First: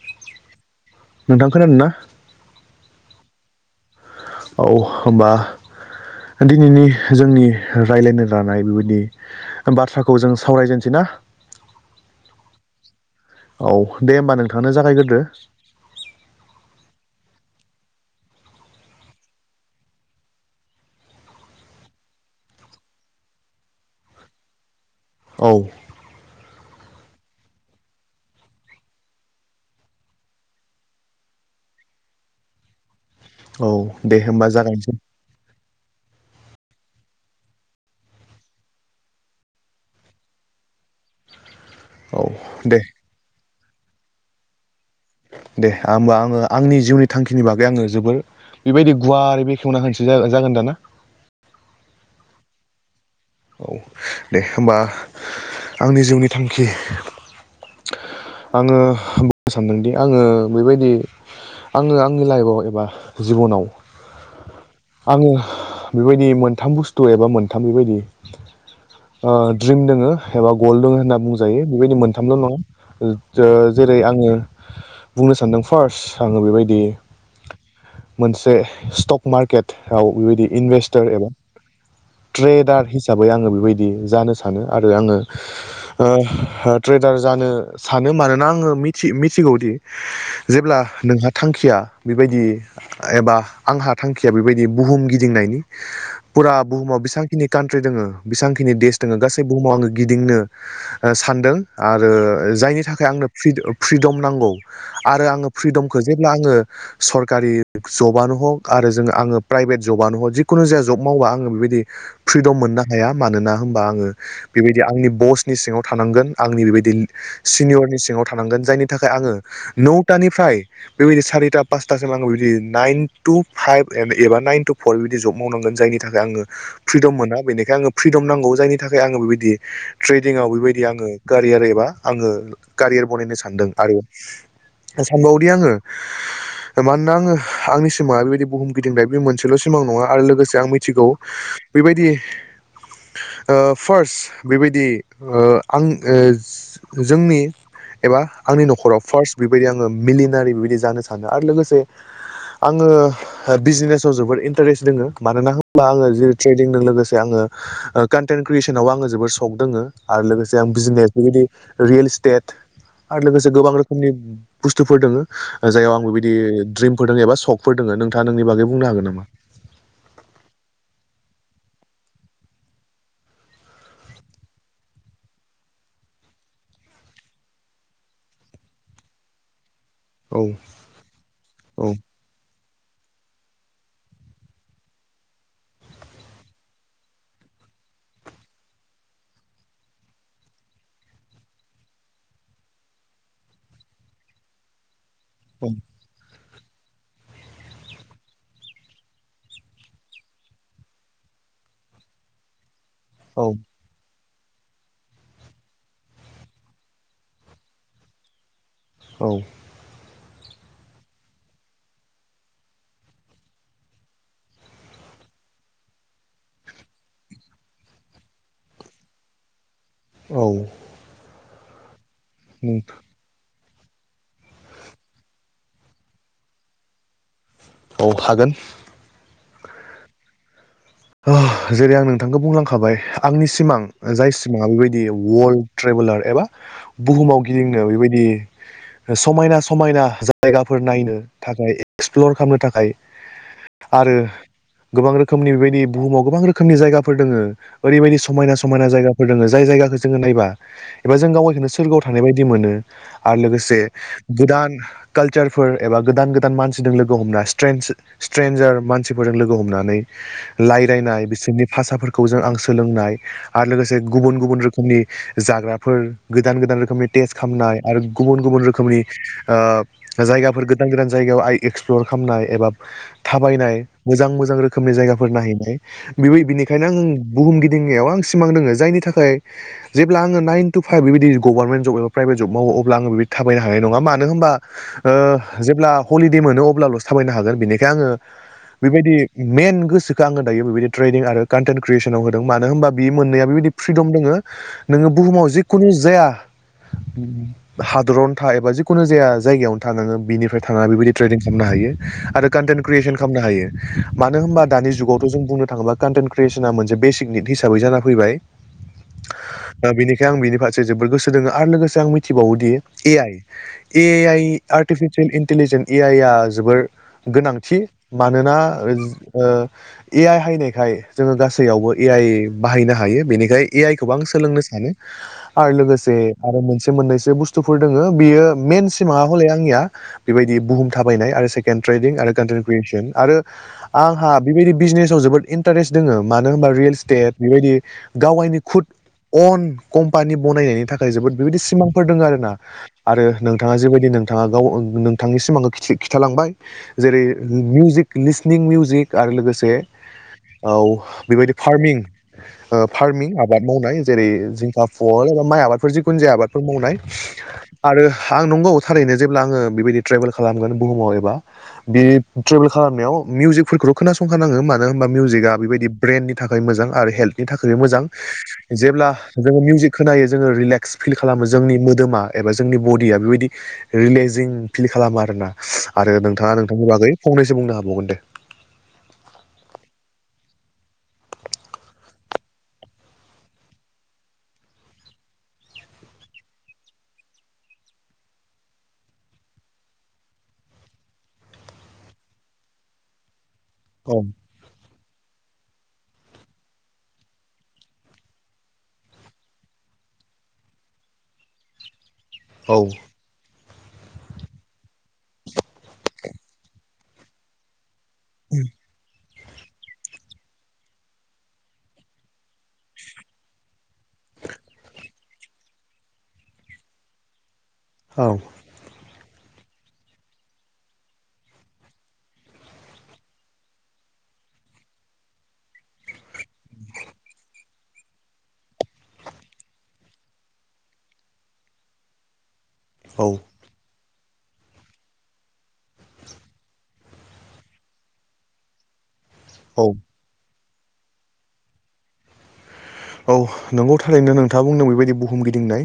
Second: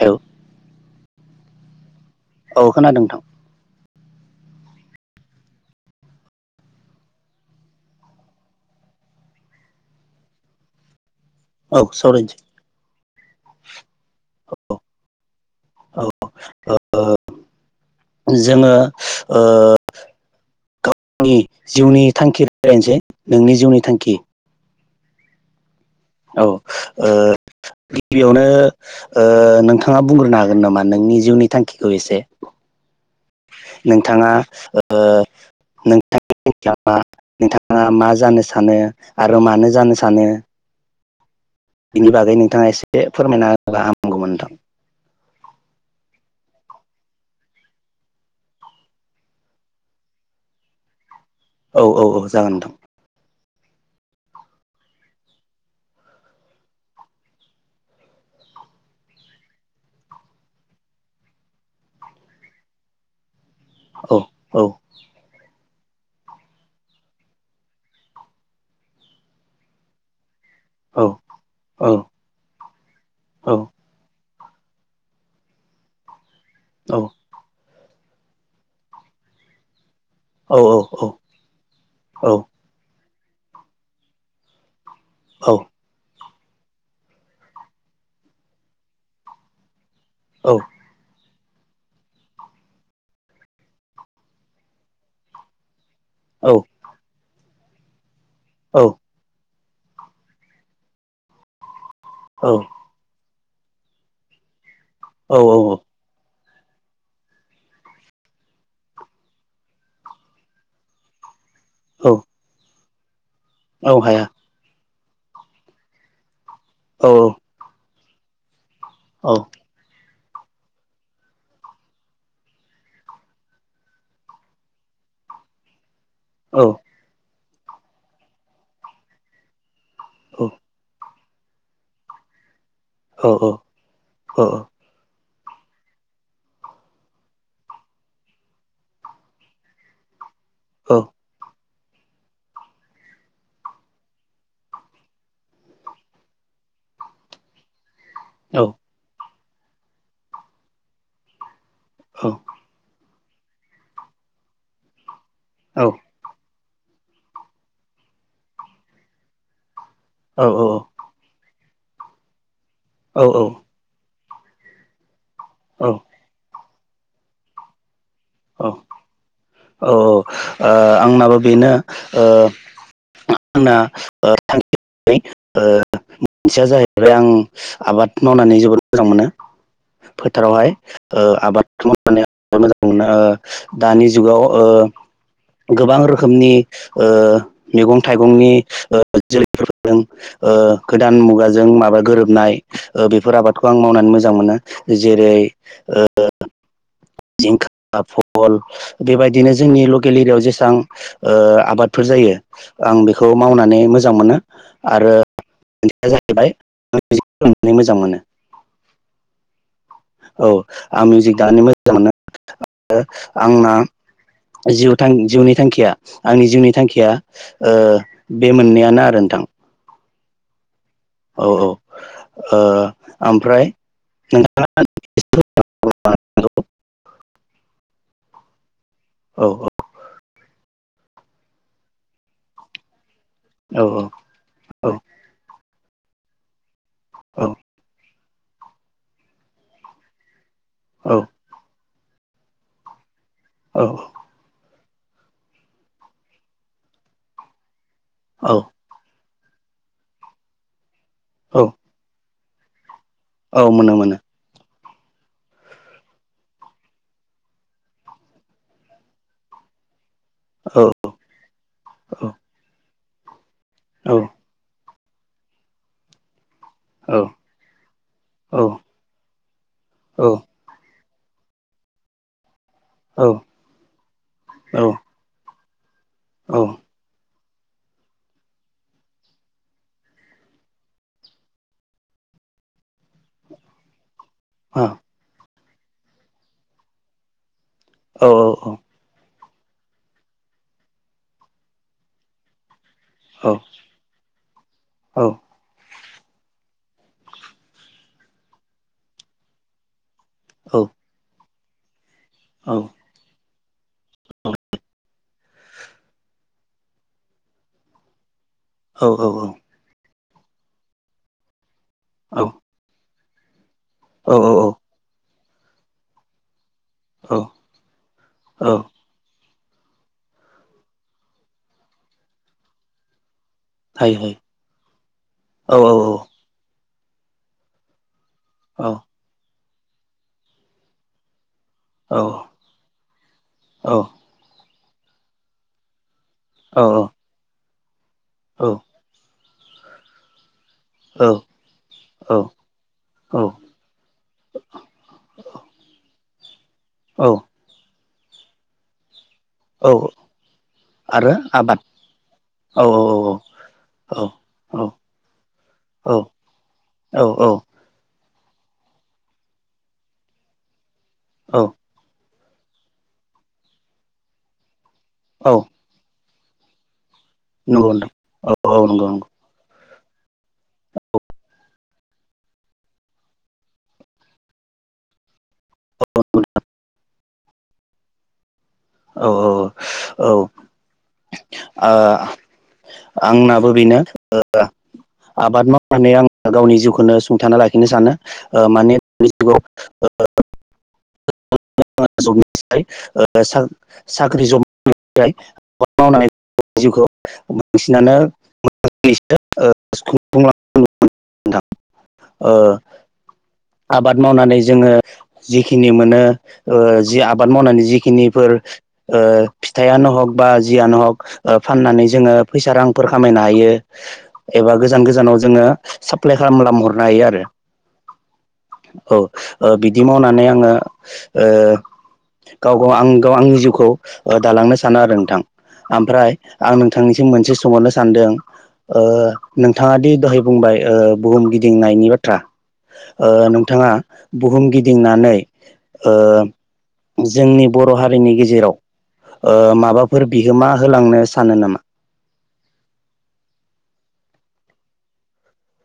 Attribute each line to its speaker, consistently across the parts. Speaker 1: औ
Speaker 2: नोंथां खोनादोंना?
Speaker 1: औ खोनादों नोंथां।
Speaker 2: औ होमबा दिनैनि जोंनि रायलायनो लानाय बेबायदि बाथ्राखौ जों सावरायजेनसै ना
Speaker 1: औ सावरायनोसै
Speaker 2: औ दे होमबा
Speaker 1: औ
Speaker 2: नोंथांआनो जागायग्रोदो
Speaker 1: औ जोङो ओ गावनि जिउनि थांखि [unintelligible] नोंनि जिउनि थांखि
Speaker 2: औ
Speaker 1: औ ओ गिबियावनो ओ नोंथाङा बुंग्रोनो हागोन नामा नोंनि जिउनि थांखिखौ एसे
Speaker 2: [inaudible] औ दे
Speaker 1: नोंथाङा
Speaker 2: होमबा जागायनोसै
Speaker 1: ओ नोंथां [unintelligible] नोंथाङा मा जानो सानो आरो मानो जानो सानो
Speaker 2: [unintelligible]
Speaker 1: बिनि
Speaker 2: औ
Speaker 1: बागै नोंथाङा
Speaker 2: दे
Speaker 1: एसे फोरमायना होबा हामगौमोन नोंथां
Speaker 2: दे आमबा आङो आंनि जिउनि थांखिनि बागै आङो जोबोर बेबायदि गुवारै बेखेवना होनोसै जा-जागोन दाना
Speaker 1: औ औ औ जागोन नोंथां
Speaker 2: औ दे होमबा आंनि जिउनि थांखि आङो बुंनो सानदोंदि आङो बेबायदि आङो आंनि लाइफआव एबा जिबनाव
Speaker 1: औ औ
Speaker 2: आङो बेबायदि मोनथाम बुस्थु एबा मोनथाम बेबायदि ओ द्रिम दङो एबा गल्ड दङ होनना बुंजायो
Speaker 1: औ
Speaker 2: बेबायदि मोनथामल' नङा ओ ओ
Speaker 1: औ
Speaker 2: जेरै- आङो बुंनो सानदों फार्स्ट आङो बेबायदि
Speaker 1: औ
Speaker 2: मोनसे स्टक मार्केट आव बेबायदि
Speaker 1: औ
Speaker 2: इनभेस्टार एबा ट्रेडार हिसाबै आङो बेबायदि जानो सानो आरो आङो ओ ओ ट्रेडार जानो सानो मानोना आङो मिथि-मिथिगौदि जेब्ला नोंहा थांखिया बेबायदि एबा आंहा थांखिया बेबायदि बुहुम गिदिंनायनि फुरा बुहुमाव बेसेबांखिनि कान्ट्रि दङ बेसेांखिनि
Speaker 1: औ
Speaker 2: देस दङ गासै बुहुमाव आङो गिदिंनो ओ सानदों आरो जायनि थाखाय आंनो फ्रि-फ्रिदम नांगौ आरो
Speaker 1: औ
Speaker 2: आङो
Speaker 1: औ
Speaker 2: फ्रिदमखौ जेब्ला आङो सरकारि जबानो हक आरो जोङो आङो प्राइभेट जबानो हग जिखुनु जाया जब मावबा आङो बेबाय दि
Speaker 1: औ
Speaker 2: फ्रिदम मोननो हाया मानोना होमबा
Speaker 1: औ
Speaker 2: आङो
Speaker 1: हाया
Speaker 2: बेबायदि आंनि बसनि सिङाव थानांगोन आंनि बेबायदि
Speaker 1: औ
Speaker 2: सिनियरनि सिङाव थानांगोन जायनि थाखाय
Speaker 1: औ
Speaker 2: आङो न' तानिफ्राय बेबायदि सारिता पासतासिम आं बि नाइन टु फाइभ एबा नाइन टु फर जब मावनांगोन जायनि थाखाय आङो
Speaker 1: औ
Speaker 2: फ्रिदम मोना बेनिखायनो आंनो फ्रिदम नांगौ जायनि थाखाय आङो बेबायदि
Speaker 1: औ
Speaker 2: ट्रेदिंआव बेबायदि आङो कारियार एबा आङो कारियार
Speaker 1: औ
Speaker 2: बनायनो सानदों आरो [unintelligible]
Speaker 1: औ
Speaker 2: [unintelligible] आङो मानोना आङो आंनि सिमाङा बेबायदि बुहुम गिदिंनाय बे मोनसेल' सिमां नङा आरो लोगोसे आं
Speaker 1: औ
Speaker 2: मिथिगौ बेबायदि ओ फार्स्ट बेबायदि ओ आं ओ जोंनि एबा आंनि न'खराव फार्स्ट बेबायदि आङो मिलिनारि बेबायदि जानो सानो आरो लोगोसे आङो बिजनेसाव जोबोद इन्टारेस्ट दोङो मानोना होमबा आङो जेरै ट्रेदिंजों लोगोसे आङो ओ कन्टेन्ट क्रियेसनावबो आङो जोबोर सक दङो। आरो लोगोसे आं बिजिनेस बेबायदि रियेल इस्टेट आरो
Speaker 1: औ औ
Speaker 2: लोगोसे गोबां रोखोमनि बस्थुफोर दङो जाययाव आं बेबायदि द्रिमफोर दङ एबा सशकफोर दङो नोंथां
Speaker 1: औ औ औ आंनाबो बेनो। [inaudible] मोनसेया जाहैबाय आं आबाद मावनानै जोबोद मोजां मोनो।
Speaker 2: औ
Speaker 1: फोथारावहाय आबाद
Speaker 2: औ
Speaker 1: मावनो जोबोद मोजां मोनो। दानि जुगाव गोबां रोखोमनि मैगं थाइगंनि जोलैफोर फोदों गोदान मुगाजों माबा गोरोबनाय बेफोर आबादखौ आं मावनानै मोजां मोनो। जेरै
Speaker 2: औ
Speaker 1: जिंखा बहल बेबायदिनो जोंनि लकेल एरियायाव जेसबां आबादफोर जायो। आं बेखौ मावनानै मोजां मोनो। [inaudible]
Speaker 2: औ।
Speaker 1: औ आं मिउजिक दामनो मोजां मोनो आंना जिउ थां जिउनि थांखिया आंनि जिउनि थांखिया बे मोननैआनो आरो नोंथां। नोंथां।
Speaker 2: औ।
Speaker 1: औ औ ओमफ्राय। [inaudible]
Speaker 2: औ हागोन।
Speaker 1: औ औ।
Speaker 2: जेरै आं नोंथांखौ बुंलांखाबाय आंनि
Speaker 1: औ
Speaker 2: सिमां जाय सिमाङा
Speaker 1: औ
Speaker 2: बेबायदि वाल्ड ट्रेबेलार एबा बुहुमाव गिदिंनो बेबायदि समायना समायना जायगाफोर
Speaker 1: औ
Speaker 2: नायनो थाखाय एक्सप्लर खालामनो थाखाय
Speaker 1: औ
Speaker 2: आरो गोबां रोखोमनि बेबायदि बुहुमाव गोबां रोखोमनि जायगाफोर दङो ओरैबायदि समायना
Speaker 1: औ
Speaker 2: समायना जायगा। फोर दङ जाय जायगाखौ जोङो नायबा एबा गाव
Speaker 1: औ
Speaker 2: गावखौनो सोरगोआव थानाय बायदि मोनो। आरो
Speaker 1: औ
Speaker 2: लोगोसे
Speaker 1: मोनो मोनो
Speaker 2: गोदान कालचारफोर एबा गोदान गोदान मानसिजों लोगो हमना स्ट्र स्ट्रेन्जार मानसिफोरजों लोगो हमनानै
Speaker 1: औ
Speaker 2: रायलायनाय बिसोरनि
Speaker 1: औ
Speaker 2: भाषाफोरखौ जों आं सोलोंनाय। आरो लोगोसे
Speaker 1: औ
Speaker 2: गुबुन गुबुन रोखोमनि जाग्राफोर गोदान गोदान रोखोमनि टेस्ट खालामनाय आरो गुबुन
Speaker 1: औ
Speaker 2: गुबुन रोखोमनि
Speaker 1: औ
Speaker 2: जायगाफोर गोदान गोदान जायगायाव आइ एक्सप्लर खालामनाय एबा थाबायनाय मोजां मोजां
Speaker 1: औ औ
Speaker 2: रोखोमनि जायगा। नायहैनाय बिनिखायनो आं बुहुम गिदिंनायाव आं सिमां दोङो जायनि थाखाय जेब्ला आङो नाइन टु फाइभ बिबायदि गभार्मेट जब एबा फ्राइबेट जब मावो अब्ला आं बिबदि थाबायनो हानाय नङा मानो होनबा जेब्ला हलिदे मोनो अब्लाल'सो थाबायनो हागोन बेनिखायनो आङो
Speaker 1: औ
Speaker 2: बेबायदि मेन गोसो आङो दायो बेबायदि ट्रेडनिं आरो कन्टेन्ट क्रियेसनाव होदों मानो होनोमबा बे मोननैया बेबायदि फ्रिदम दङ नोङो। बुहुमाव जिखुनु जाया हादरावनो था एबा जिखुनु जाया जायगायावनो था नोङो बिनिफ्राय थानानै बेबायदि ट्रेडं खालामनो हायो। हायो आरो कनटेन क्रियेसन खालामनो हायो मानो होनबा दानि जुगावथ' जों बुंनो थाङोब्ला कन्टेन क्रियेसना मोनसे बेसिक निट हिसाबै जानानै फैबाय।
Speaker 1: औ औ औ।
Speaker 2: बेनिखायनो आं बिनि फारसे जोबोर गोसो दोङो आरो लोगोसे आं मिथिबावोदि ए आइ ए आइ
Speaker 1: औ
Speaker 2: आरो आर्टिफिसियेल इन्टिलिजेन्स ए आइ आ जोबोर
Speaker 1: औ
Speaker 2: गोनांथि मानोना
Speaker 1: औ
Speaker 2: ओ ए आइ हायनायखाय जोङो गासैयावबो ए आइ बाहायनो हायो बेनिखाय ए आइ खौबो
Speaker 1: हायो
Speaker 2: आं
Speaker 1: हायो
Speaker 2: सोलोंनो सानो।
Speaker 1: औ
Speaker 2: आरो लोगोसे आरो मोनसे मोननैसो बुस्थुफोर दङो बियो
Speaker 1: औ
Speaker 2: मेन सिमाङा हले आंनिया बेबायदि बुहुम थाबायनाय आरो सेकेन्द त्रेदिं आरो कनतेन क्रियेसन आरो
Speaker 1: औ
Speaker 2: आंहा बेबायदि बिजनेसाव जोबोद इन्टारेस्ट दोङो मानो होनबा
Speaker 1: औ
Speaker 2: रियेल इस्टेट बेबायदि गावाइनि खुद अन कम्पानि बनायनायनि थाखाय
Speaker 1: औ
Speaker 2: जोबोद बेबायदि सिमांफोर दङ आरो ना आरो नोंथाङा जेबायदिनो नोंथाङा गाव नोंथांनि सिमांखो खिन्थालांबाय
Speaker 1: औ
Speaker 2: जेरै मिउजिक लिसनिं मिउजिक आरो लोगोसे
Speaker 1: औ
Speaker 2: औ
Speaker 1: आरो
Speaker 2: बेबायदि
Speaker 1: आबाद
Speaker 2: फार्मिं
Speaker 1: औ
Speaker 2: ओ
Speaker 1: औ
Speaker 2: फार्मिं आबाद मावनाय
Speaker 1: औ
Speaker 2: जेरै
Speaker 1: औ
Speaker 2: जिंखा फल एबा माइ आबादफोर जिखुनु जाया आबादफोर मावनाय
Speaker 1: औ
Speaker 2: आरो आं नंगौ थारैनो नो जेब्ला आंङो बेबायदि ट्रेबेल खालामगोन बुहुमाव एबा
Speaker 1: औ
Speaker 2: बि ट्रेबेल खालामनायाव मिउजिक फोरखोल खोनासंखानाङो मानो होनबा
Speaker 1: औ
Speaker 2: मिउजिका बेबायदि ब्रेननि थाखाय मोजां आरो हेल्थनि थाखायबो
Speaker 1: नंगौ
Speaker 2: मोजां
Speaker 1: नोंथां औ
Speaker 2: जे
Speaker 1: नंगौ
Speaker 2: ब्ला
Speaker 1: नंगौ
Speaker 2: जोङो मिउजिक खोनायो जोङो रिलेक्स फिल खालामो जोंनि मोदोमा एबा जोंनि बडिया बेबायदि रिलेक्जिं फिल खालामो आरोना आरो नोंथाङा नोंथांनि बागै फंनैसो बुंनो हाबावगोन दे
Speaker 1: औ औ ओ आंनाबो बेनो ओ आबाद मावनानै आं गावनि जिउखौनो सुंथाना लाखिनो सानो ओ माने बे जुगाव ओ
Speaker 2: [inaudible]
Speaker 1: [unintelligible] ओ सा
Speaker 2: औ
Speaker 1: साख्रि जब आबाद मावनानै जिउखौ बांसिनानो [unintelligible] नोंथां
Speaker 2: [inaudible]
Speaker 1: ओ
Speaker 2: औ
Speaker 1: आबाद मावनानै जोङो जिखिनि मोनो ओ जि आबाद मावनानै जिखिनिफोर ओ फिथाइयानो हग बा जियानो हग ओ फाननानै जोङो फैसा रांफोर खामायनो हायो एबा गोजान गोजानाव जोङो साफ प्लाइ खालामना हरनो हायो आरो
Speaker 2: औ
Speaker 1: औ ओ बिदि मावनानै आङो ओ गाव गाव आं गाव आंनि जिउखौ ओ दालांनो सानो आरो नोंथां ओमफ्राय आं नोंथांनिसिम मोनसे सोंहरनो सानदों ओ नोंथाङा दि दहाय बुंबाय ओ बुहुम गिदिंनायनि बाथ्रा ओ
Speaker 2: औ
Speaker 1: नोंथाङा बुहुम गिदिंनानै ओ जोंनि बर' हारिनि गेजेराव ओ
Speaker 2: औ
Speaker 1: माबाफोर बिहोमा होलांनो सानो नामा
Speaker 2: औ नंगौ थारैनो नोंथाङा बुंदों बेबायदि बुहुम गिदिंनाय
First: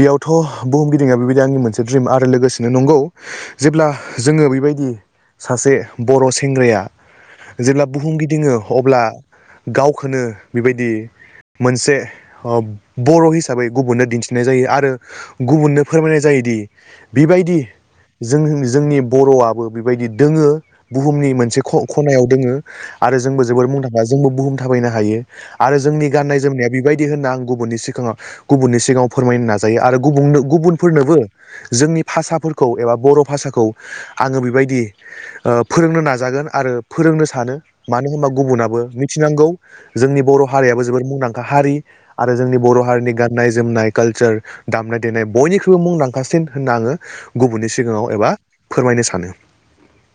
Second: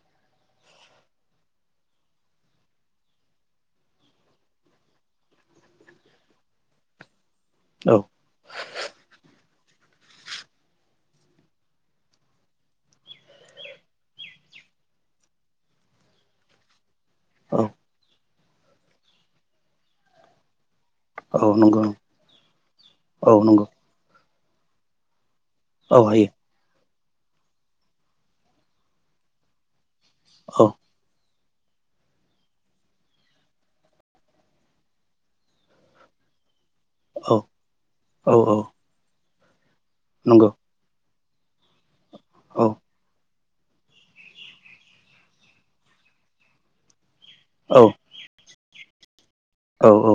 Speaker 2: बेयावथ' बुहुम गिदिं बेबायदि आंनि मोनसे द्रिम आरो लोगोसेनो नंगौ जेब्ला जोङो बेबायदि सासे बर' सेंग्राया जेब्ला
Speaker 1: औ
Speaker 2: बुहुम गिदिङो अब्ला गावखौनो बेबायदि मोनसे बर' हिसाबै गुबुननो दिन्थिनाय जायो आरो गुबुननो फोरमाय नाय जायोदि बेबायदि
Speaker 1: औ
Speaker 2: जों जोंनि बर'आबो बेबायदि दोङो बुहुमनि
Speaker 1: औ
Speaker 2: मोनसे
Speaker 1: नंगौ
Speaker 2: खनायाव दोङो आरो
Speaker 1: औ
Speaker 2: जोंबो
Speaker 1: नंगौ
Speaker 2: जोबोर मुंदांखा जोंबो बुहुम थाबायनो हायो आरो
Speaker 1: औ
Speaker 2: जोंनि
Speaker 1: हायो
Speaker 2: गाननाय जोमनाया बेबायदि होनना आं गुबुननि सिगाङाव गुबुननि सिगाङाव फोरमायनो नाजायो आरो गुबुननो
Speaker 1: औ
Speaker 2: गुबुनफोरनोबो जोंनि भाषाफोरखौ एबा बर' भाषाखौ आङो बेबायदि ओ फोरोंनो नाजा गोन आरो फोरोंनो
Speaker 1: औ
Speaker 2: सानो मानो होनबा
Speaker 1: औ औ
Speaker 2: गुबुनाबो मिथिनांगौ जोंनि बर'
Speaker 1: नंगौ
Speaker 2: हारियाबो जोबोर मुंदांखा हारि आरो जोंनि
Speaker 1: औ
Speaker 2: बर' हारिनि गान न्नाय जोमनाय कालसार दामनाय देनाय बयनिख्रुइबो मुंदांखासिन होनना आङो गुबुननि
Speaker 1: औ
Speaker 2: सिगाङाव एबा फोरमायनो सानो
Speaker 1: औ औ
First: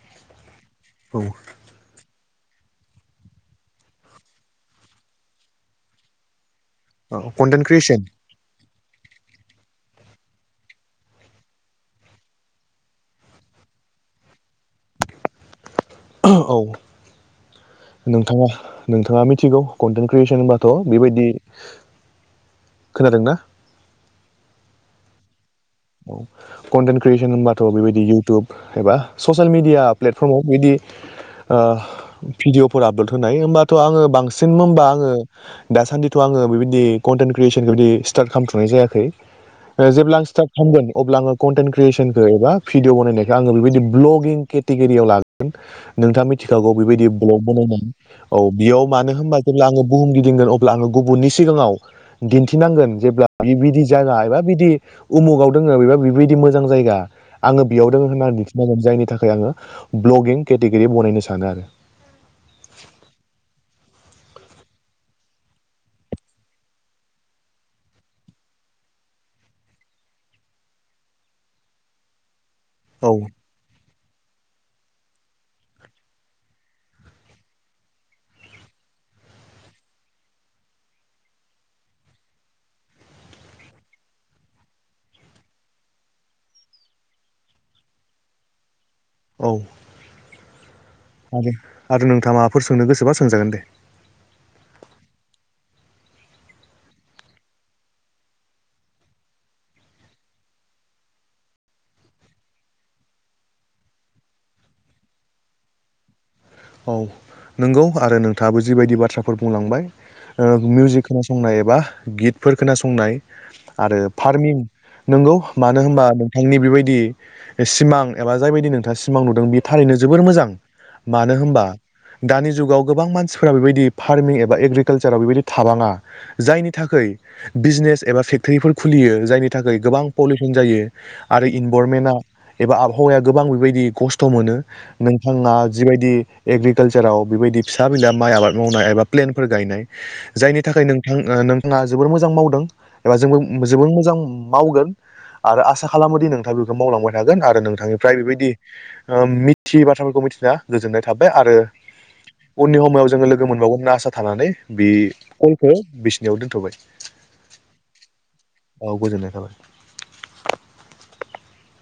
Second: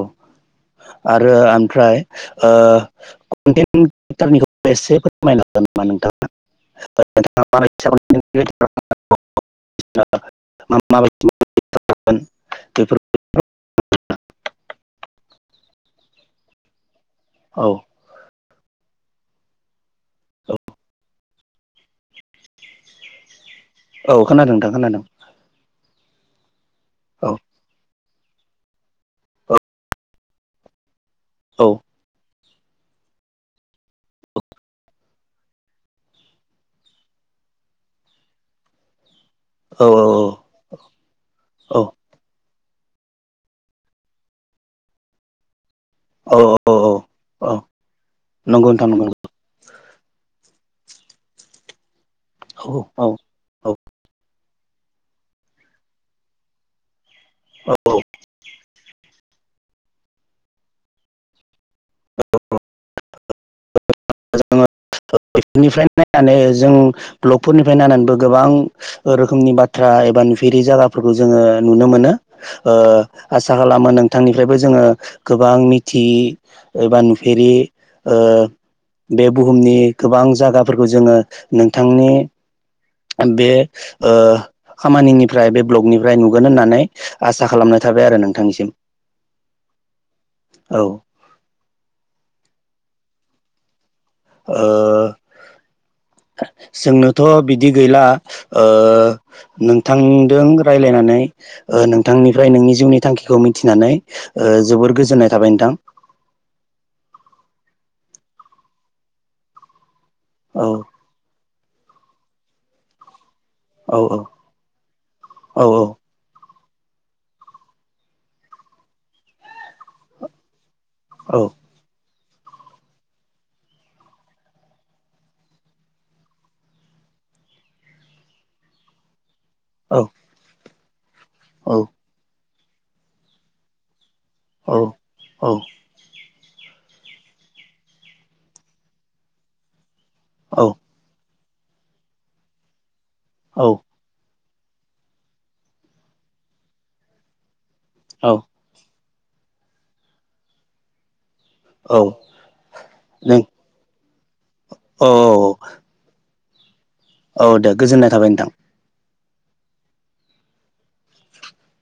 Speaker 1: आरो
Speaker 2: औ
Speaker 1: ओमफ्राय ओ ओ कन्टेन्ट टारनिखौ एसे फोरमायनो हागोन नामा नोंथाङा
Speaker 2: कन्टेन्ट क्रियेसन
Speaker 1: [unintelligible] माबायदि बे [unintelligible]
Speaker 2: औ
Speaker 1: औ
Speaker 2: नोंथाङा नोंथाङा मिथिगौ कन्टेन्ट क्रियेसन होनबाथ' बेबायदि खोनादोंना
Speaker 1: औ खोनादों नोंथां खोनादों।
Speaker 2: औ कन्टेन्ट
Speaker 1: औ
Speaker 2: क्रियेसन होनबाथ' बेबायदि इउटुब एबा ससियेल मिडिया प्लेटफर्माव बिदि ओ
Speaker 1: औ
Speaker 2: भिदिअफोर आपलद होनाय होमबाथ' आङो बांसिन होनबा आङो दासान्दिथ' आङो बिबायदि कनथेन क्रीएसन बेबादि स्तारथ खालाम'नाय जायाखै ओ
Speaker 1: औ
Speaker 2: जेब्ला आं स्तारथ खालामोन अब्ला आं कनतेन क्रियेसनखो एबा भिडिअ बनायनायखौ आङो बेबायदि भ्लगिं केटेगरियाव लागोन नोंथाङा
Speaker 1: औ
Speaker 2: मिथिखागौ
Speaker 1: औ
Speaker 2: बेबायदि
Speaker 1: औ नंगौ नोंथां नंगौ
Speaker 2: [unintelligible] ब्ला आङो गुबुननि सिगाङाव
Speaker 1: औ
Speaker 2: दिन्थिनांगोन
Speaker 1: औ
Speaker 2: जेब्ला बि
Speaker 1: औ
Speaker 2: बिदि जायगा एबा बिदि उमुगाव दोङो बेबा बेबायदि मोजां जायगा आङो बेयाव दोङो होननानै [unintelligible] जायनि थाखाय खाय आङो ब्लगिं केटेगरि बनायनो सानो आरो।
Speaker 1: [unintelligible] नायनानै जों ब्लकफोरनिफ्राय नायनानैबो गोबां रोखोमनि बाथ्रा एबि नुफेरि जागाफोरखौ जोङो नुनो मोनो ओ
Speaker 2: औ
Speaker 1: आसा खालामो नों थांनिफ्रायबो जोङो गोबां मिथियि एबा नुफेरि ओ बे बुहुमनि गोबां जायगाफोरखौ जोङो नोंथांनि बे ओ खामानिनिफ्राय बे ब्लगनिफ्राय नुगोन होननानै आसा खालाम नाय थाबाय आरो नोंथांनिसिम।
Speaker 2: औ
Speaker 1: औ
Speaker 2: आरो आरो नोंथाङा माबाफोर सोंनो गोसोबा सोंजागोन दे।
Speaker 1: ओ
Speaker 2: [inaudible]
Speaker 1: जोंनोथ' बिदि गैला ओ नोंथांजों राय्लायनानै ओ नोंथांनिफ्राय नोंनि जिउनि थांखिखौ मिथिनानै ओ जोबोर गोजोननाय थाबाय नोंथां।
Speaker 2: औ नंगौ आरो नोंथाङाबो जिबायदि बाथ्राफोर बुंलांबाय
Speaker 1: औ
Speaker 2: ओ मिउजिक खोनासंनाय एबा गितफोर खोनासंनाय
Speaker 1: औ
Speaker 2: आरो फारमिं नंगौ
Speaker 1: औ
Speaker 2: मानो होनबा नोंथांनि बेबाय दि सिमां एबा जायबायायदि नोंथाङा सिमां नुदों बे थारैनो जोबोर मोजां। मानो
Speaker 1: औ
Speaker 2: होनबा दानि जुगाव गोबां मानसिफोरा बेबायदि फार्मिं एबा एग्रिकालसाराव बेबायदि थाबाङा जायनि थाखै खै बिजनेस एबा फेक्टरि खुलियो जायनि थाखाय गोबां
Speaker 1: औ
Speaker 2: पलुसन जायो आरो
Speaker 1: औ
Speaker 2: इनभरमेना एबा आबहावाया गोबां बेबायदि खस थ'' मोनो
Speaker 1: औ
Speaker 2: नोंथाङा बायदि एग्रिकालसाराव बेबायदि फिसा बिला माइ आबाद मावनाय एबा प्लेनफोर गायनाय जायनि
Speaker 1: औ
Speaker 2: थाखाय नोंथां ओ नोंथाङा जोबोर मोजां मावदों एबा जोंबो
Speaker 1: औ
Speaker 2: जोबोर मोजां मावगोन आरो आसा खालामोदि नोंथाङा बेखौ मावलांबाय थागोन आरो नोंथांनिफ्राय बेबायदि ओ मिथियै बाथ्राफोरखौ मिथिना गोजोननाय थाबाय आरो
Speaker 1: औ
Speaker 2: उननि हमाव जोङो
Speaker 1: नों
Speaker 2: लोगो मोनबावगोन होनना आसा थानानै बे
Speaker 1: औ औ
Speaker 2: कलखौ बिसिनियाव दोनथ'बाय।
Speaker 1: औ दे गोजोननाय थाबाय नोंथां।
Speaker 2: [unintelligible]